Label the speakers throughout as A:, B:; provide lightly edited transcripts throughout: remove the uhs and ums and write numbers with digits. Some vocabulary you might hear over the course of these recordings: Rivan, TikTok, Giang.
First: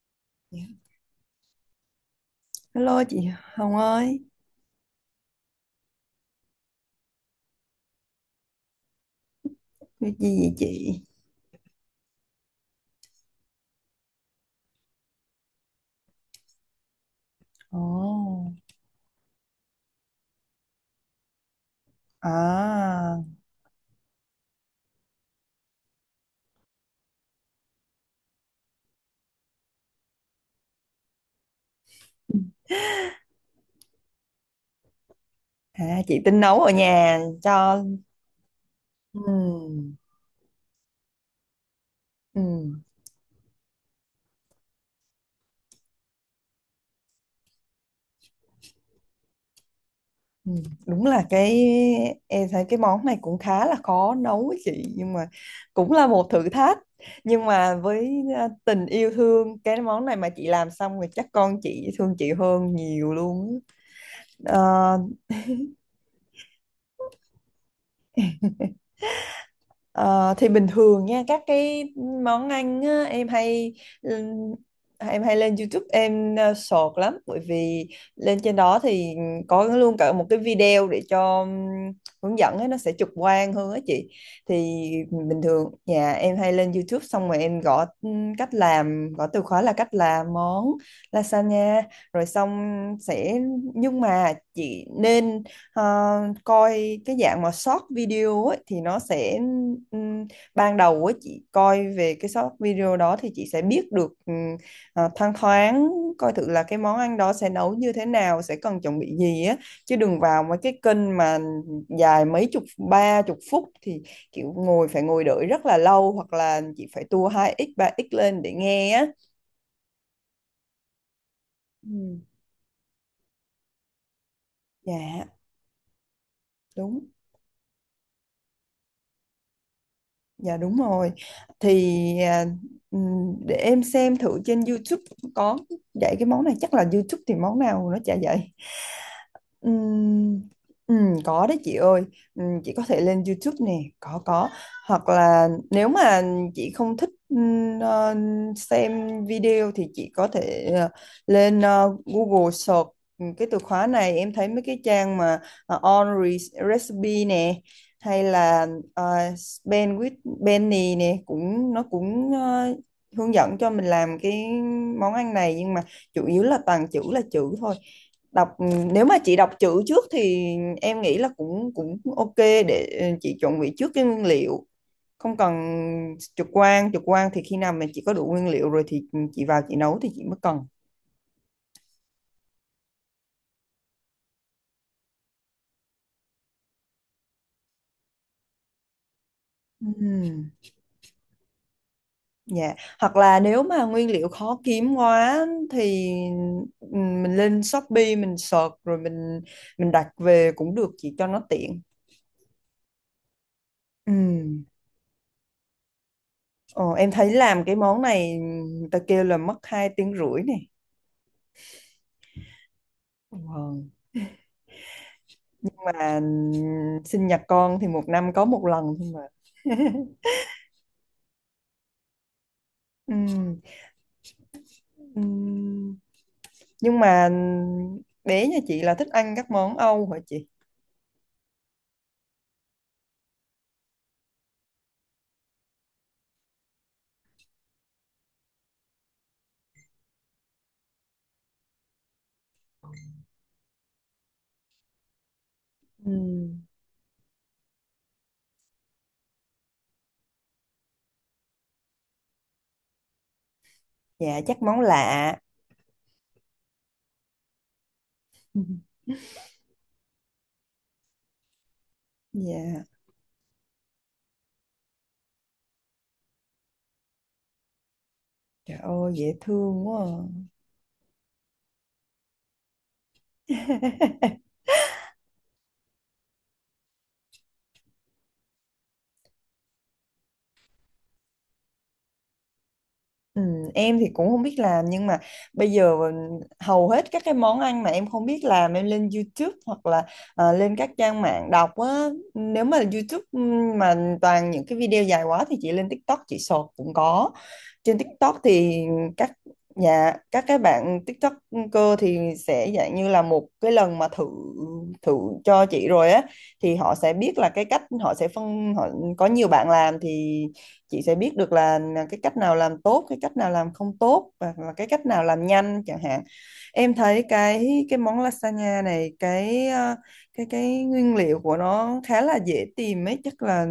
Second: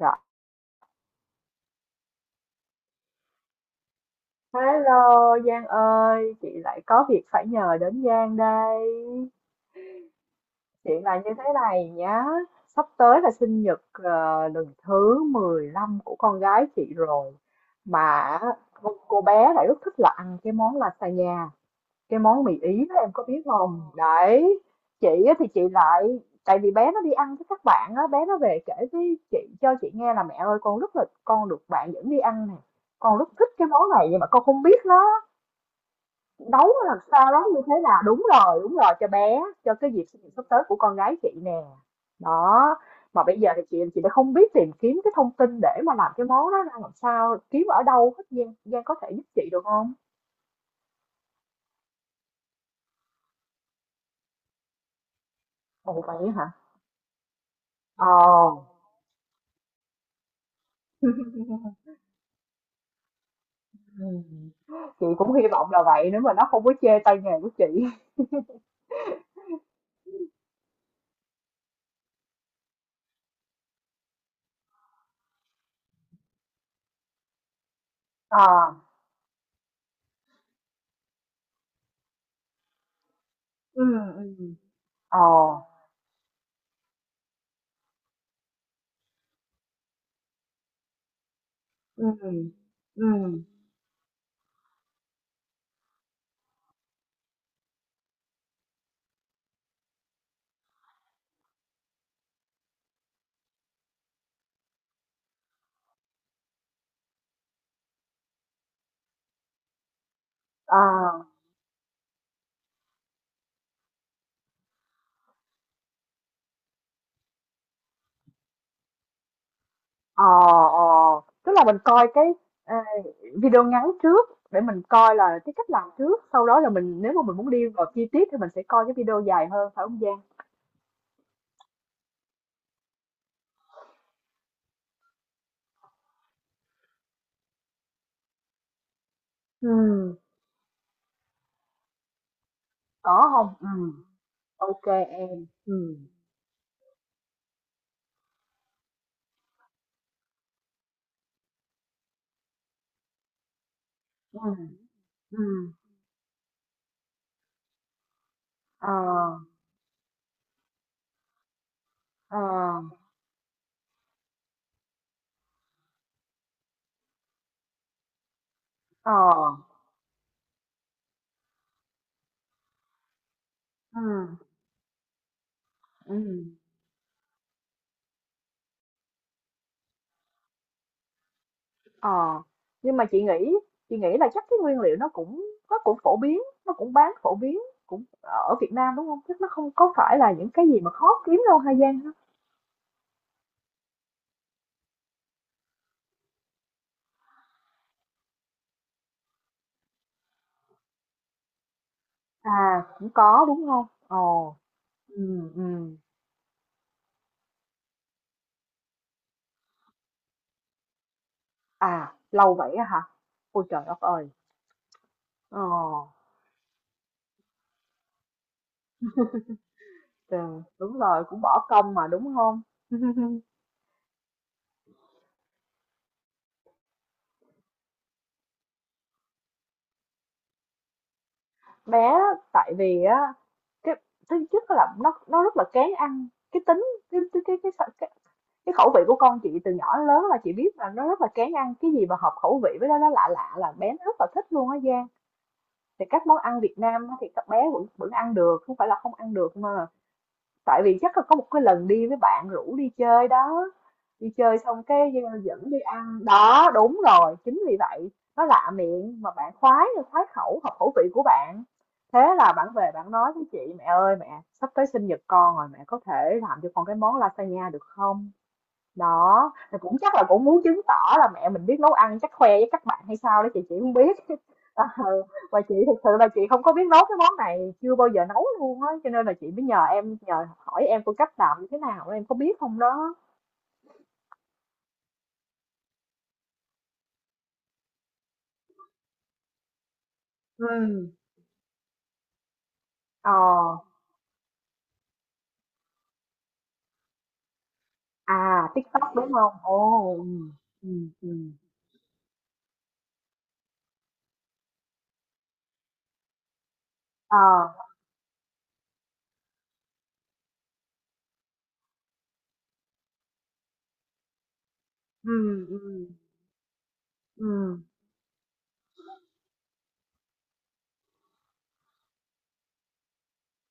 A: Rồi,
B: Dạ. Hello chị Hồng ơi,
A: hello Giang ơi, chị lại có việc phải nhờ đến Giang đây.
B: việc gì vậy chị?
A: Chuyện là như thế này nhá, sắp tới là sinh nhật lần thứ 15 của con gái chị rồi.
B: Ồ.
A: Mà cô bé lại rất thích là ăn cái món lasagna, cái
B: À.
A: món mì Ý đó em có biết không? Đấy, chị á thì chị lại, tại vì bé nó đi ăn với các bạn á, bé nó về kể với chị cho chị nghe là mẹ ơi con được bạn dẫn đi ăn nè. Con rất thích cái món này nhưng mà con không biết nó
B: Chị tính nấu
A: nấu
B: ở
A: nó làm
B: nhà
A: sao đó như thế
B: cho
A: nào, đúng rồi đúng rồi, cho bé cho
B: ừ,
A: cái dịp sinh nhật sắp tới của con gái chị nè
B: ừ,
A: đó. Mà bây giờ thì chị đã không biết tìm kiếm cái thông tin để mà làm cái món đó ra làm sao, kiếm ở đâu hết, Giang Giang có thể giúp chị được không?
B: ừ. Đúng là cái em thấy cái món này cũng khá là khó nấu ấy chị, nhưng mà cũng
A: Ồ
B: là một
A: vậy
B: thử
A: hả?
B: thách. Nhưng mà với
A: Ồ.
B: tình yêu thương cái món này mà chị làm xong rồi chắc con chị thương chị hơn nhiều luôn.
A: Ừ.
B: á.
A: Chị cũng hy vọng là vậy nếu mà nó không có chê tay nghề của chị.
B: Ờ, thì bình thường nha, các cái món ăn á, ừm, em hay lên YouTube, em sọt lắm, bởi vì lên trên
A: À,
B: đó thì có luôn cả một cái video để cho hướng dẫn ấy, nó sẽ trực quan hơn á
A: ừ,
B: chị.
A: ừ,
B: Thì
A: ờ,
B: bình thường nhà em hay lên YouTube, xong rồi em gõ cách làm, gõ từ khóa là cách làm món lasagna
A: ừ,
B: rồi xong sẽ.
A: ừ.
B: Nhưng mà chị nên Ờ, coi cái dạng mà short video ấy, thì nó sẽ ừm, ban đầu ấy, chị coi về cái short video đó thì chị sẽ biết được thoang thoáng, coi thử là cái món ăn đó sẽ nấu như thế nào, sẽ cần chuẩn bị gì á. Chứ đừng vào mấy cái kênh
A: À.
B: mà dài mấy chục, 30 phút, thì kiểu ngồi, phải ngồi đợi rất là lâu, hoặc là chị phải tua 2x 3x lên để nghe á.
A: Ờ, ờ, tức là mình coi
B: Ừ.
A: ờ, video ngắn trước để mình coi
B: dạ
A: là cái cách làm trước, sau đó là
B: đúng
A: mình nếu mà mình muốn đi vào chi tiết thì mình sẽ coi cái video dài hơn phải không Giang?
B: Dạ đúng rồi. Thì à, để em xem thử trên YouTube có dạy cái món này. Chắc là YouTube thì món nào nó chả dạy.
A: Ừ.
B: Ừm, có đấy chị ơi. Chị có thể lên
A: Có không?
B: YouTube nè,
A: Ừ,
B: có.
A: OK
B: Hoặc
A: em.
B: là nếu
A: Ừ,
B: mà chị không thích xem video thì chị có thể lên Google search cái từ khóa này. Em
A: ừ.
B: thấy mấy cái trang mà
A: Ừm.
B: ờ, on Re- recipe nè, hay là
A: Ờ,
B: uh, Ben with Benny nè, cũng nó cũng
A: ờ,
B: hướng dẫn cho mình làm cái món ăn này. Nhưng mà chủ yếu là toàn chữ là chữ thôi, đọc. Ừ, Nếu
A: ờ.
B: mà chị đọc chữ trước thì em nghĩ là cũng cũng ok để chị chuẩn bị trước
A: Ừ.
B: cái nguyên liệu, không cần trực
A: Ừm.
B: quan trực quan Thì khi nào mình chỉ có đủ nguyên liệu rồi thì chị vào chị nấu thì chị mới cần.
A: Ờ, nhưng mà chị nghĩ là chắc cái nguyên liệu nó cũng phổ biến, nó cũng bán phổ biến cũng ở Việt Nam đúng không, chắc nó không có phải là những
B: Ừm,
A: cái gì mà khó kiếm đâu Hà Giang hả?
B: dạ, hoặc là nếu mà nguyên liệu khó kiếm quá thì mình lên Shopee mình search rồi mình đặt về cũng được chị, cho nó tiện.
A: À cũng có đúng không? Ồ.
B: Ừm,
A: Ừ. Ừ.
B: Ờ, em thấy làm cái món này người ta kêu là mất 2 tiếng rưỡi này.
A: À lâu vậy á hả. Ôi trời
B: Ờ.
A: đất ơi. Ờ.
B: Mà sinh nhật con thì một năm có một lần thôi mà.
A: Trời, đúng rồi cũng bỏ công mà đúng không.
B: Ừm, ừm, nhưng mà bé nhà chị là thích ăn các món Âu hả chị?
A: Bé á, tại vì á cái thứ nhất là nó rất là kén ăn cái tính, cái cái cái cái, cái, cái khẩu vị của con chị từ nhỏ đến lớn là chị biết là nó rất là kén ăn, cái gì mà hợp khẩu vị với nó lạ lạ là bé nó rất là thích luôn á Giang. Thì
B: Ừ.
A: các món ăn Việt Nam thì các bé vẫn vẫn ăn được, không phải là không ăn được mà tại vì chắc là có một cái lần đi với bạn rủ đi chơi đó. Đi
B: Dạ,
A: chơi
B: chắc món
A: xong cái
B: lạ.
A: dẫn đi ăn đó, đúng rồi, chính vì vậy nó lạ miệng mà bạn khoái, khoái khẩu hợp khẩu vị của bạn. Thế là bạn
B: Dạ
A: về bạn nói với chị mẹ ơi mẹ sắp tới sinh nhật con rồi, mẹ có thể làm cho con cái món lasagna được không?
B: trời ơi dễ
A: Đó, thì
B: thương
A: cũng
B: quá
A: chắc
B: à.
A: là cũng muốn chứng tỏ là mẹ mình biết nấu ăn, chắc khoe với các bạn hay sao đó, chị không biết. Ờ, và chị thực sự là chị không có biết nấu cái món này, chưa bao giờ nấu luôn á, cho nên là chị mới nhờ em, nhờ hỏi em phương cách làm như thế nào, em có biết không đó.
B: Ừ, em thì cũng không biết làm, nhưng mà bây giờ hầu hết các cái món ăn mà em không biết làm em lên YouTube hoặc là lên các
A: Ừ.
B: trang mạng đọc á. Nếu mà YouTube
A: Ờ,
B: mà toàn những cái video dài quá thì chị lên TikTok, chị sọt cũng có. Trên TikTok
A: à
B: thì
A: TikTok
B: các
A: đúng không? Ồ,
B: nhà, các
A: ừ,
B: cái
A: ừ,
B: bạn
A: ừ.
B: TikToker thì sẽ dạng như là một cái lần mà thử thử cho chị rồi á, thì họ sẽ biết
A: Ờ,
B: là cái cách, họ sẽ phân họ, có nhiều bạn làm thì chị sẽ biết được là cái cách nào làm tốt, cái cách nào làm không tốt, và cái cách nào làm
A: ừ, ừ,
B: nhanh chẳng hạn. Em thấy
A: ừ,
B: cái món lasagna này cái cái nguyên liệu của nó khá là dễ tìm ấy, chắc là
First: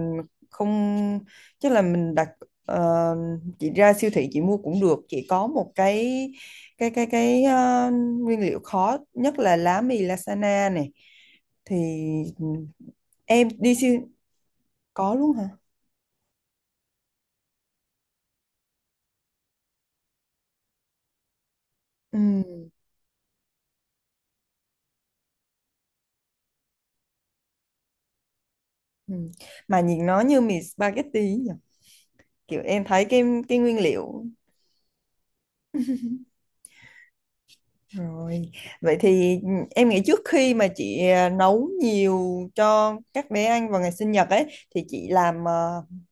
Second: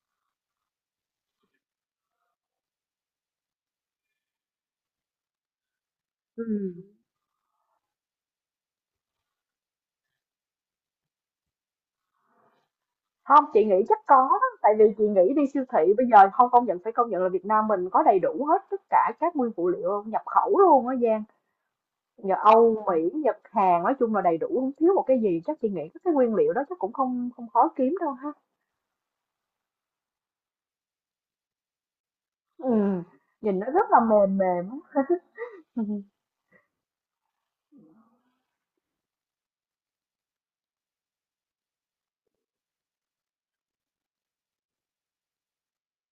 B: không, chắc là mình đặt. ờ, chị ra siêu thị chị mua cũng được chị, có một cái
A: ừ.
B: cái cái cái nguyên liệu khó nhất là lá mì lasagna này. Thì ừ,
A: Không,
B: em
A: chị
B: đi
A: nghĩ chắc
B: siêu.
A: có, tại vì chị
B: Có
A: nghĩ
B: luôn
A: đi
B: hả?
A: siêu thị bây giờ không, công nhận phải công nhận là Việt Nam mình có đầy đủ hết tất cả các nguyên phụ liệu nhập khẩu luôn á Giang.
B: Ừ.
A: Nhờ Âu Mỹ Nhật Hàn nói chung là đầy đủ không thiếu một cái gì, chắc chị nghĩ các cái nguyên liệu đó chắc cũng không không khó kiếm đâu ha.
B: Ừ. Mà nhìn nó như mì spaghetti nhỉ? Kiểu
A: Ừ.
B: em thấy cái
A: Nhìn nó
B: nguyên
A: rất là
B: liệu
A: mềm mềm á.
B: rồi. Vậy thì em nghĩ trước khi mà chị nấu nhiều cho các bé ăn vào ngày sinh nhật ấy thì chị làm à,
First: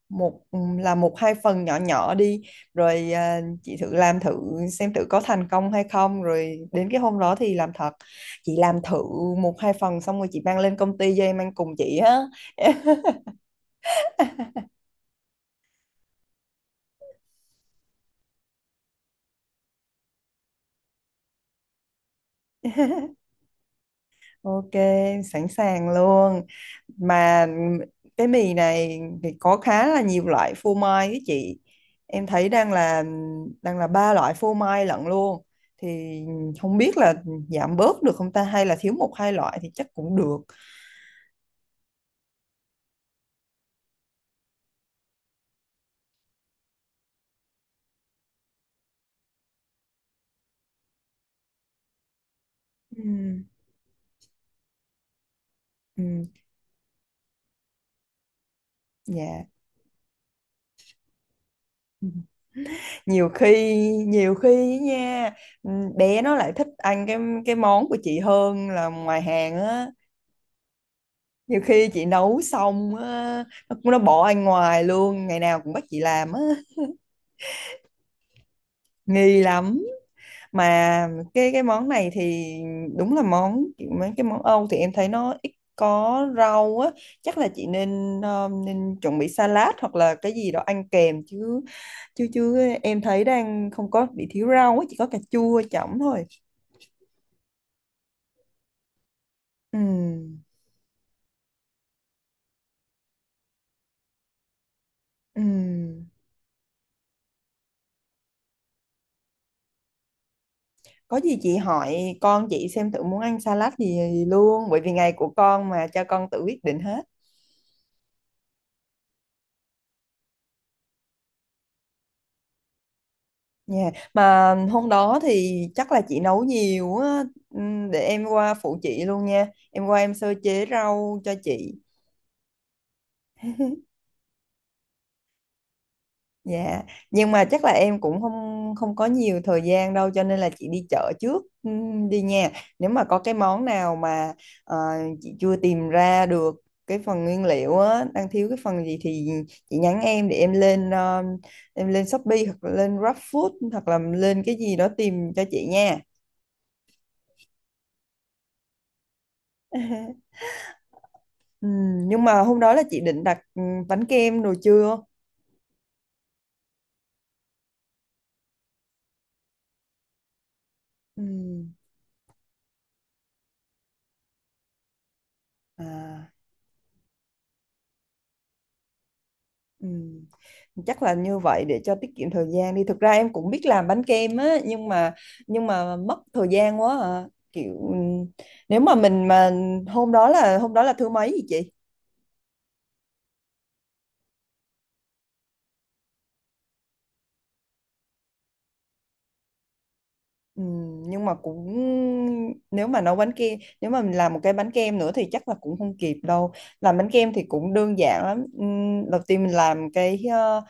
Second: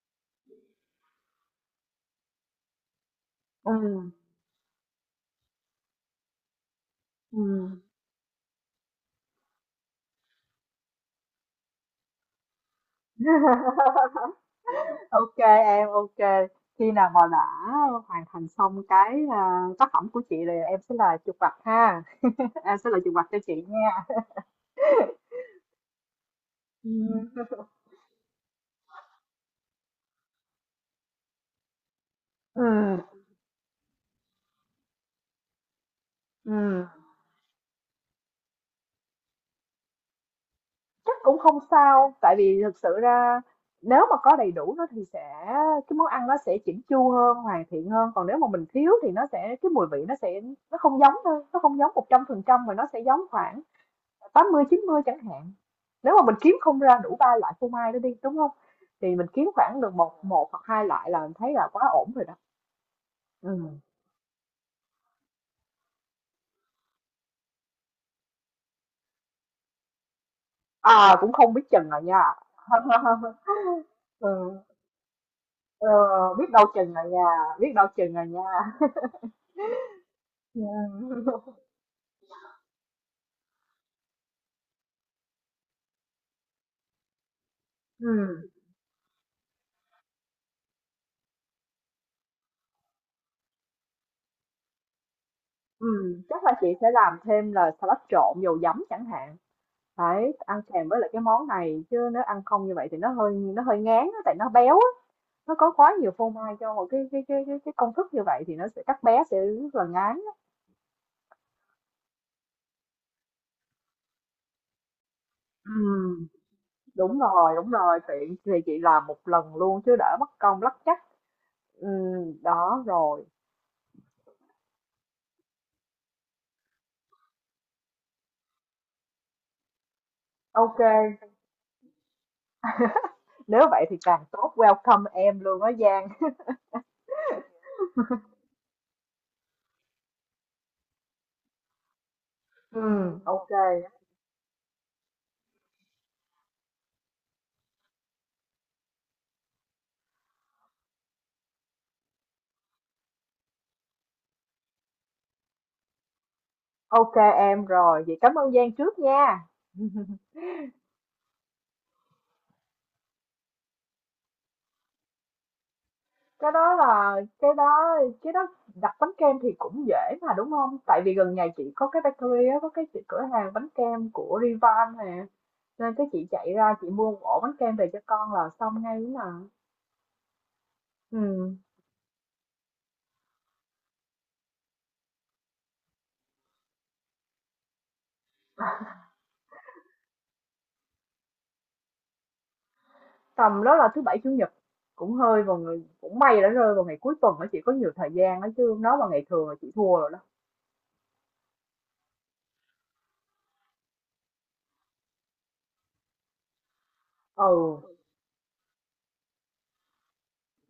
B: một ừ, làm một hai phần nhỏ nhỏ đi, rồi
A: Ừ.
B: chị thử
A: Ừ.
B: làm thử xem thử có thành công hay không, rồi đến cái hôm đó thì làm
A: Ừ.
B: thật. Chị làm thử một hai phần xong rồi chị mang lên công ty cho em ăn cùng chị á.
A: Ok em, ok, khi nào mà đã hoàn thành xong tác phẩm của chị thì em sẽ là chụp mặt ha. Em sẽ là chụp mặt cho chị nha.
B: Ok, sẵn sàng luôn.
A: Ừ.
B: Mà cái mì này thì có khá là nhiều loại phô mai ấy chị. Em thấy
A: Ừ.
B: đang là ba loại phô mai lận luôn. Thì không
A: Ừm,
B: biết là giảm bớt được không ta, hay là thiếu một hai loại thì chắc cũng được.
A: chắc cũng không sao, tại vì thực sự ra nếu mà có đầy đủ nó thì sẽ cái món ăn nó sẽ chỉnh chu hơn, hoàn thiện hơn. Còn nếu mà mình thiếu thì nó sẽ cái mùi vị nó sẽ nó không giống thôi, nó không giống 100% mà nó sẽ giống
B: Ừ,
A: khoảng 80 90 chẳng hạn. Nếu
B: ừ,
A: mà mình kiếm không ra đủ ba loại phô mai đó đi, đúng không? Thì mình
B: dạ.
A: kiếm khoảng được một một hoặc hai loại là mình thấy là quá ổn rồi đó.
B: Nhiều khi
A: Ừ.
B: nhiều khi á nha, ừ, bé nó lại thích ăn cái món của chị hơn là ngoài hàng á.
A: À cũng không
B: Nhiều
A: biết
B: khi
A: chừng rồi
B: chị
A: nha.
B: nấu xong á, nó bỏ anh
A: Ừ.
B: ngoài luôn, ngày nào cũng bắt
A: Ờ,
B: chị làm á,
A: biết đâu chừng rồi nha, biết đâu chừng rồi nha.
B: nghi lắm. Mà
A: Yeah.
B: cái món này thì đúng là món, mấy cái món Âu thì em thấy nó ít có rau á. Chắc là chị nên ờ,
A: Ừ,
B: nên chuẩn bị salad hoặc là cái gì đó ăn kèm chứ. Chứ chứ Em thấy đang không có bị thiếu rau á, chỉ có cà chua
A: ừ,
B: chẩm thôi.
A: chắc là chị sẽ làm thêm là salad trộn dầu giấm chẳng hạn.
B: Ừ.
A: Đấy, ăn kèm với lại cái món này chứ nếu ăn không như vậy thì nó hơi ngán á, tại nó béo á. Nó có quá
B: Ừ.
A: nhiều phô mai cho một cái công thức như vậy thì nó sẽ các bé sẽ rất là ngán. Á.
B: Có gì chị hỏi con chị xem thử muốn ăn salad gì luôn, bởi vì ngày của con
A: Ừ,
B: mà, cho con tự quyết định hết
A: đúng rồi, tiện thì chị làm một lần luôn chứ đỡ mất công lắc chắc. Ừ, đó rồi.
B: nha. Mà hôm đó thì chắc là chị nấu nhiều á, để em qua phụ chị luôn nha. Em qua em sơ chế
A: Ok,
B: rau cho chị.
A: nếu vậy thì càng tốt, welcome em luôn á Giang.
B: Dạ, nhưng mà chắc là em cũng không không có nhiều thời gian đâu, cho nên là chị đi chợ trước đi nha. Nếu mà có
A: Ừ,
B: cái
A: ok.
B: món nào mà ờ, chị chưa tìm ra được cái phần nguyên liệu á, đang thiếu cái phần gì thì chị nhắn em, để em lên Shopee hoặc là lên GrabFood hoặc là lên cái gì đó tìm cho chị nha.
A: Ok em rồi, vậy cảm ơn Giang trước nha.
B: Nhưng mà hôm đó là chị định đặt bánh kem đồ chưa?
A: Cái đó là cái đó cái đó đặt bánh kem thì cũng dễ mà đúng không? Tại vì gần nhà chị
B: Ừm,
A: có cái bakery á, có cái chị- cửa hàng bánh kem của Rivan nè. Nên cái chị
B: à,
A: chạy ra chị mua một ổ bánh kem về cho con là xong ngay ấy mà.
B: ừm. Chắc là như
A: Ừ.
B: vậy để cho tiết kiệm thời gian đi. Thực ra em cũng biết làm bánh kem á, nhưng mà mất thời gian quá à. Kiểu nếu mà mình mà, hôm đó là thứ mấy vậy chị?
A: Tầm đó là thứ bảy chủ nhật cũng hơi vào người cũng may đã rơi vào ngày cuối tuần đó chị có nhiều thời gian đó chứ. Nó vào ngày thường là chị thua rồi đó.
B: Ừ, nhưng mà cũng, nếu mà nấu bánh kem, nếu mà mình làm một cái bánh kem nữa thì chắc là cũng không kịp đâu. Làm bánh kem thì cũng
A: Ừ.
B: đơn giản lắm. Đầu tiên mình làm cái ờ,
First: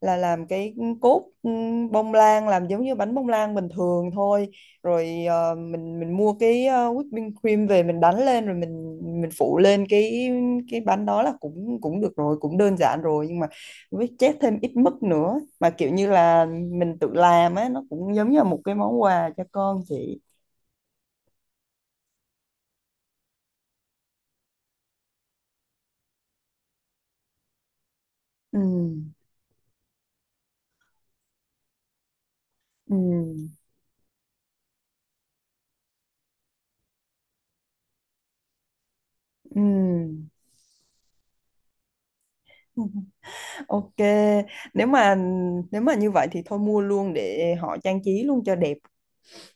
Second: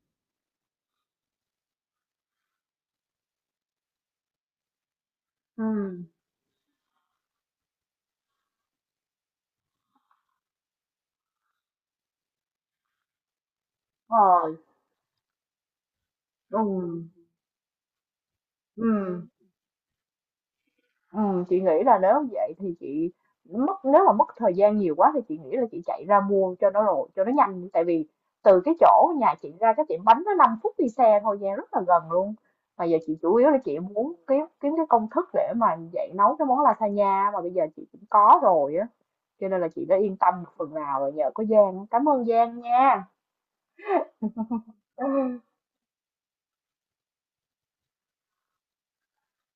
B: là làm cái cốt bông lan, làm giống như bánh bông lan bình thường thôi, rồi
A: Ừ.
B: mình mua cái whipping cream về mình đánh lên, rồi mình phủ lên cái bánh, đó là cũng cũng được rồi, cũng đơn giản rồi. Nhưng mà với chét
A: Rồi.
B: thêm ít mứt nữa mà kiểu như là mình
A: Ừ.
B: tự làm á, nó cũng giống như là một cái
A: Ừ.
B: món quà cho con chị.
A: Ừ, chị nghĩ là nếu vậy thì chị mất, nếu mà mất thời gian nhiều quá thì chị nghĩ là chị chạy ra mua cho nó rồi cho nó nhanh, tại vì
B: Ừ.
A: từ cái chỗ nhà chị ra cái tiệm bánh nó 5 phút đi xe thôi nha, rất là gần luôn. Mà
B: Ừ.
A: giờ chị chủ yếu là chị muốn kiếm kiếm cái công thức để mà dạy nấu cái món lasagna mà bây giờ chị cũng có rồi á, cho nên là chị đã yên
B: Ừ.
A: tâm một phần nào rồi, nhờ có Giang, cảm ơn Giang nha.
B: Ok. nếu mà
A: Ừ,
B: Nếu mà như vậy thì thôi mua luôn để họ trang trí luôn cho đẹp.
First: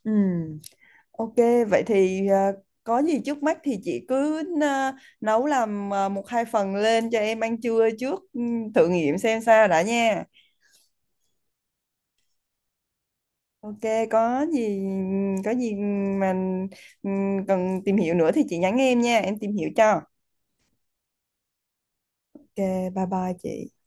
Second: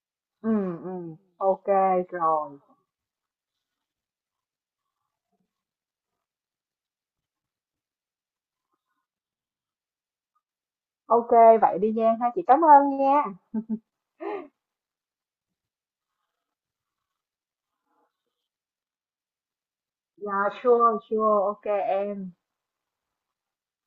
B: Ừ.
A: ừ, ừ.
B: Ok.
A: Ok
B: Vậy thì
A: rồi.
B: có gì trước mắt thì chị cứ nấu, làm một hai phần lên cho em ăn trưa trước, thử nghiệm xem sao đã nha.
A: Ok, vậy đi Giang ha, chị cảm ơn nha.
B: Ok, có gì có gì mà cần tìm hiểu nữa thì chị nhắn em nha, em tìm hiểu cho.
A: Yeah, sure, sure, ok em.
B: Ok, bye bye chị.